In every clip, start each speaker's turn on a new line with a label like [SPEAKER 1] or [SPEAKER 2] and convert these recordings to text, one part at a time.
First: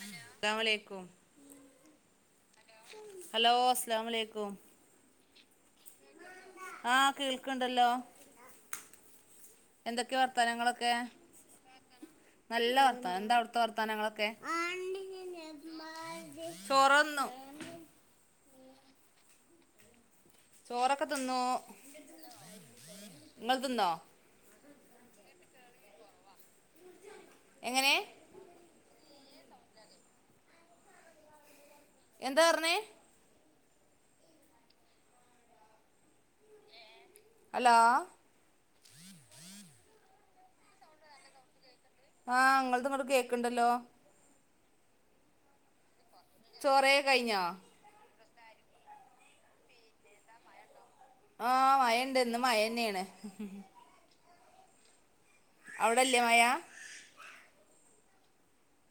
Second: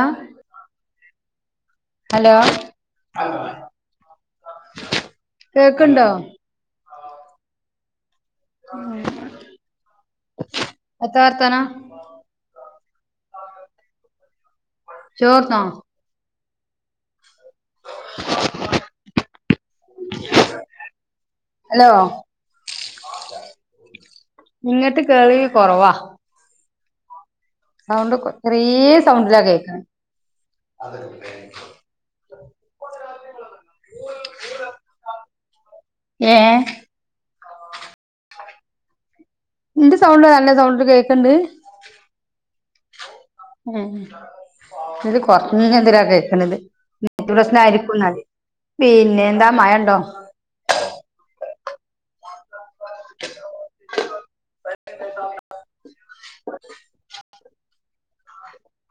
[SPEAKER 1] ആ
[SPEAKER 2] അസ്സലാമുഅലൈക്കും
[SPEAKER 1] hello
[SPEAKER 2] hello അസ്സലാമുഅലൈക്കും
[SPEAKER 1] കേക്ക്ണ്ടോ
[SPEAKER 2] ആഹ് കേൾക്ക്ണ്ടല്ലോ. എന്തൊക്കെ വർത്താനങ്ങളൊക്കെ?
[SPEAKER 1] ത്ത വർത്താനം
[SPEAKER 2] നല്ല വർത്താനം എന്താ അവ്ട്ത്തെ വർത്താനങ്ങളൊക്കെ
[SPEAKER 1] ചോറ്ന്നോ?
[SPEAKER 2] ചോറ്ന്നു
[SPEAKER 1] [inaudible]
[SPEAKER 2] ചോറൊക്കെ തിന്നു
[SPEAKER 1] ഹലോ
[SPEAKER 2] ഇങ്ങള് തിന്നോ?
[SPEAKER 1] ഇങ്ങട്ട് കേൾവി കൊറവാ
[SPEAKER 2] എങ്ങനെ
[SPEAKER 1] സൗണ്ട് ചെറീ സൗണ്ടില കേൾക്ക
[SPEAKER 2] എന്താപർഞ്ഞേ
[SPEAKER 1] [inaudible] ഏഹ്
[SPEAKER 2] ഹലോ
[SPEAKER 1] ന്റെ സൗണ്ട് നല്ല സൗണ്ടിൽ കേക്ക്ണ്ട്
[SPEAKER 2] ആഹ് ങ്ങൾത്ങ്ങട്ട് കേക്ക്
[SPEAKER 1] മ്മ് ഇത് കൊർച്ങ്ങനാ കേക്കണത്
[SPEAKER 2] ചോറേ
[SPEAKER 1] നെറ്റ്
[SPEAKER 2] കഴിഞ്ഞോ
[SPEAKER 1] പ്രശ്നായിരിക്കും ന്നാല് പിന്നെന്താ മഴ ഇണ്ടോ?
[SPEAKER 2] ആഹ് മയണ്ട് ഇന്ന് മഴന്നേണ്
[SPEAKER 1] [inaudible]
[SPEAKER 2] അവടല്ലേ മയാ?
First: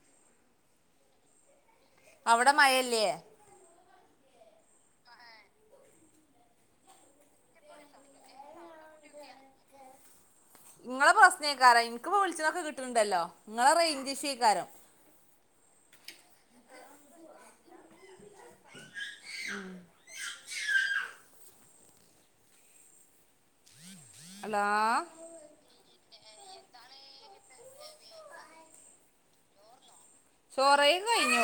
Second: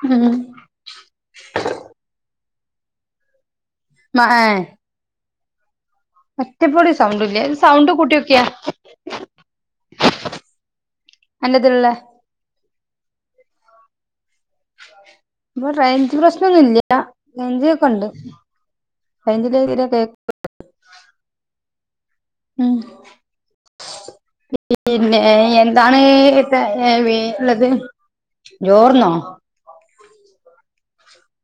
[SPEAKER 1] ഉം
[SPEAKER 2] അവടെ മഴല്ലേ?
[SPEAKER 1] മെ ഏഹ്
[SPEAKER 2] ആ ആഹ്
[SPEAKER 1] ഒറ്റപൊടി സൗണ്ടില്ല സൗണ്ട് കൂട്ട്യോക്കിയാ.
[SPEAKER 2] ഇങ്ങളെ പ്രശ്നയ്ക്കാരം ഇൻക്പ്പോ വിൾച്ചതൊക്കെ കിട്ട്ണ്ടല്ലോ ഇങ്ങളെ റെയ്ഞ്ചിഷു അയ്ക്കാരം
[SPEAKER 1] പ്പൊ റെയ്ഞ്ച് പ്രശ്നൊന്നും ഇല്ല റെയ്ഞ്ചോക്കണ്ട് റെയ്ഞ്ചില്ലെങ്കി തീരെ കേക്കു ഉം
[SPEAKER 2] ഹലോ
[SPEAKER 1] ഏയ് എന്താണ് എത്ത ഏ വെ ള്ളത് ജോർന്നോ?
[SPEAKER 2] ചോറെയിക്കെ കഴിഞ്ഞു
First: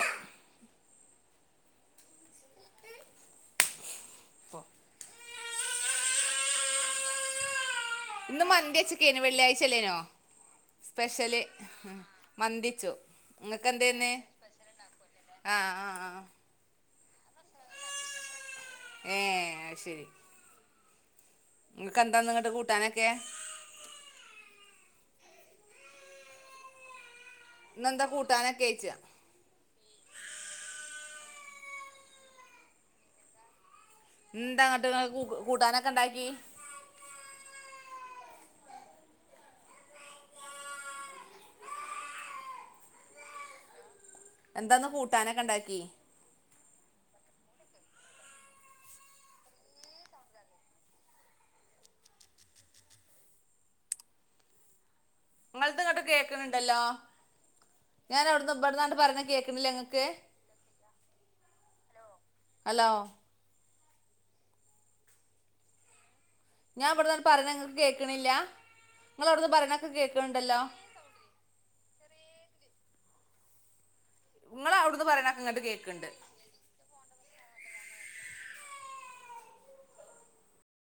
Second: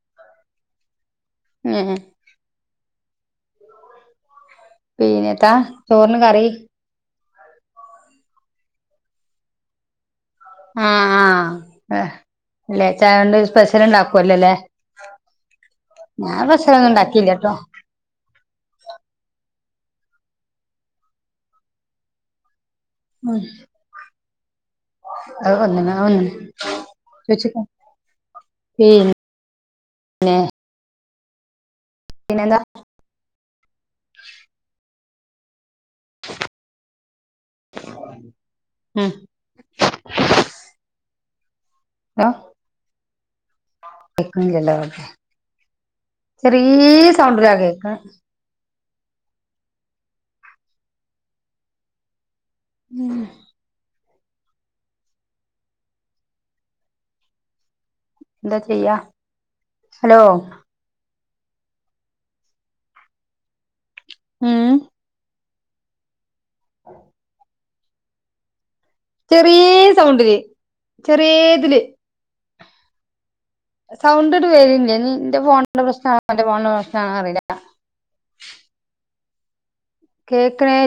[SPEAKER 1] ഏഹ് പിന്നത്താ ചോറിന് കറി?
[SPEAKER 2] ഇന്ന് മന്തിച്ചക്കേന് വെള്ളിയാഴ്ചല്ലേനോ
[SPEAKER 1] ഉം
[SPEAKER 2] സ്പെഷ്യല്
[SPEAKER 1] ഉം
[SPEAKER 2] മന്തിച്ചു
[SPEAKER 1] വെള്ളിയാഴ്ചായോണ്ട്
[SPEAKER 2] നിങ്ങൾക്ക് എന്തേന്ന്
[SPEAKER 1] സ്പെഷ്യല്ണ്ടാക്കുവല്ലോല്ലേ.
[SPEAKER 2] ആ
[SPEAKER 1] ഞാൻ സ്പെഷ്യലൊന്നും ഇണ്ടാക്കീട്ടില്ലട്ടോ
[SPEAKER 2] ഏഹ് അയ്ശെരി ഇങ്ങക്ക് ന്താ ന്ന്ങ്ങ്ട്ട് കൂട്ടാനൊക്കെ?
[SPEAKER 1] മയ്. അത വന്ന്ണേയ് ച്ചേയ്ച്ചേക്കാ
[SPEAKER 2] ഇന്നെന്താ കൂട്ടാനൊക്കെ അയച്ച
[SPEAKER 1] ഏയ് [unintelligible] പിന്നെന്താ?
[SPEAKER 2] ന്താന്നെട്ട് ങ്ങള് കൂട്ടാനൊക്കെണ്ടാക്കി.
[SPEAKER 1] ഉം [unintelligible] കെക്ക്ണില്ലല്ലേ.
[SPEAKER 2] എന്താന്ന് കൂട്ടാനൊക്കെ ഉണ്ടാക്കി
[SPEAKER 1] ചെറിയെ സൗണ്ടിലാ കേക്ക ഉം
[SPEAKER 2] ഇങ്ങൾത് ഇങ്ങെണ്ട് കേക്ക്ണ് ണ്ടല്ലോ. ഞാനവിട്ന്ന്,
[SPEAKER 1] എന്താ ചെയ്യാ
[SPEAKER 2] ഇവിട്ന്നാണ്ട്, പറയ്ണെത് കേക്ക്ണില്ലെ ങ്ങക്ക്.
[SPEAKER 1] Hello
[SPEAKER 2] hello.
[SPEAKER 1] ഉം
[SPEAKER 2] ഞാ ഇവിട്ന്നാണ്ട് പറിണത് ങ്ങക്ക് കേക്ക്ണില്ലാ. ഇങ്ങളവിടെന്ന് പറിണെതെക്കെ കേക്ക്ണ്ടല്ലോ.
[SPEAKER 1] ചെറിയെ തില്. സൗണ്ട് ണ്ട്
[SPEAKER 2] നിങ്ങൾ
[SPEAKER 1] വരില്ലൃ
[SPEAKER 2] അവിടുന്ന്
[SPEAKER 1] ഞ്ഞി
[SPEAKER 2] പറയണൊക്കെ ഇങ്ങോട്ട്
[SPEAKER 1] ഇൻ്റെഫോണിന്റെ പ്രശ്നാ.
[SPEAKER 2] കേൾക്കുന്നുണ്ട്
[SPEAKER 1] ആന്റെ ഫോണിന്റെ പ്രശ്നാന്നറീല. കേക്ക്ണേ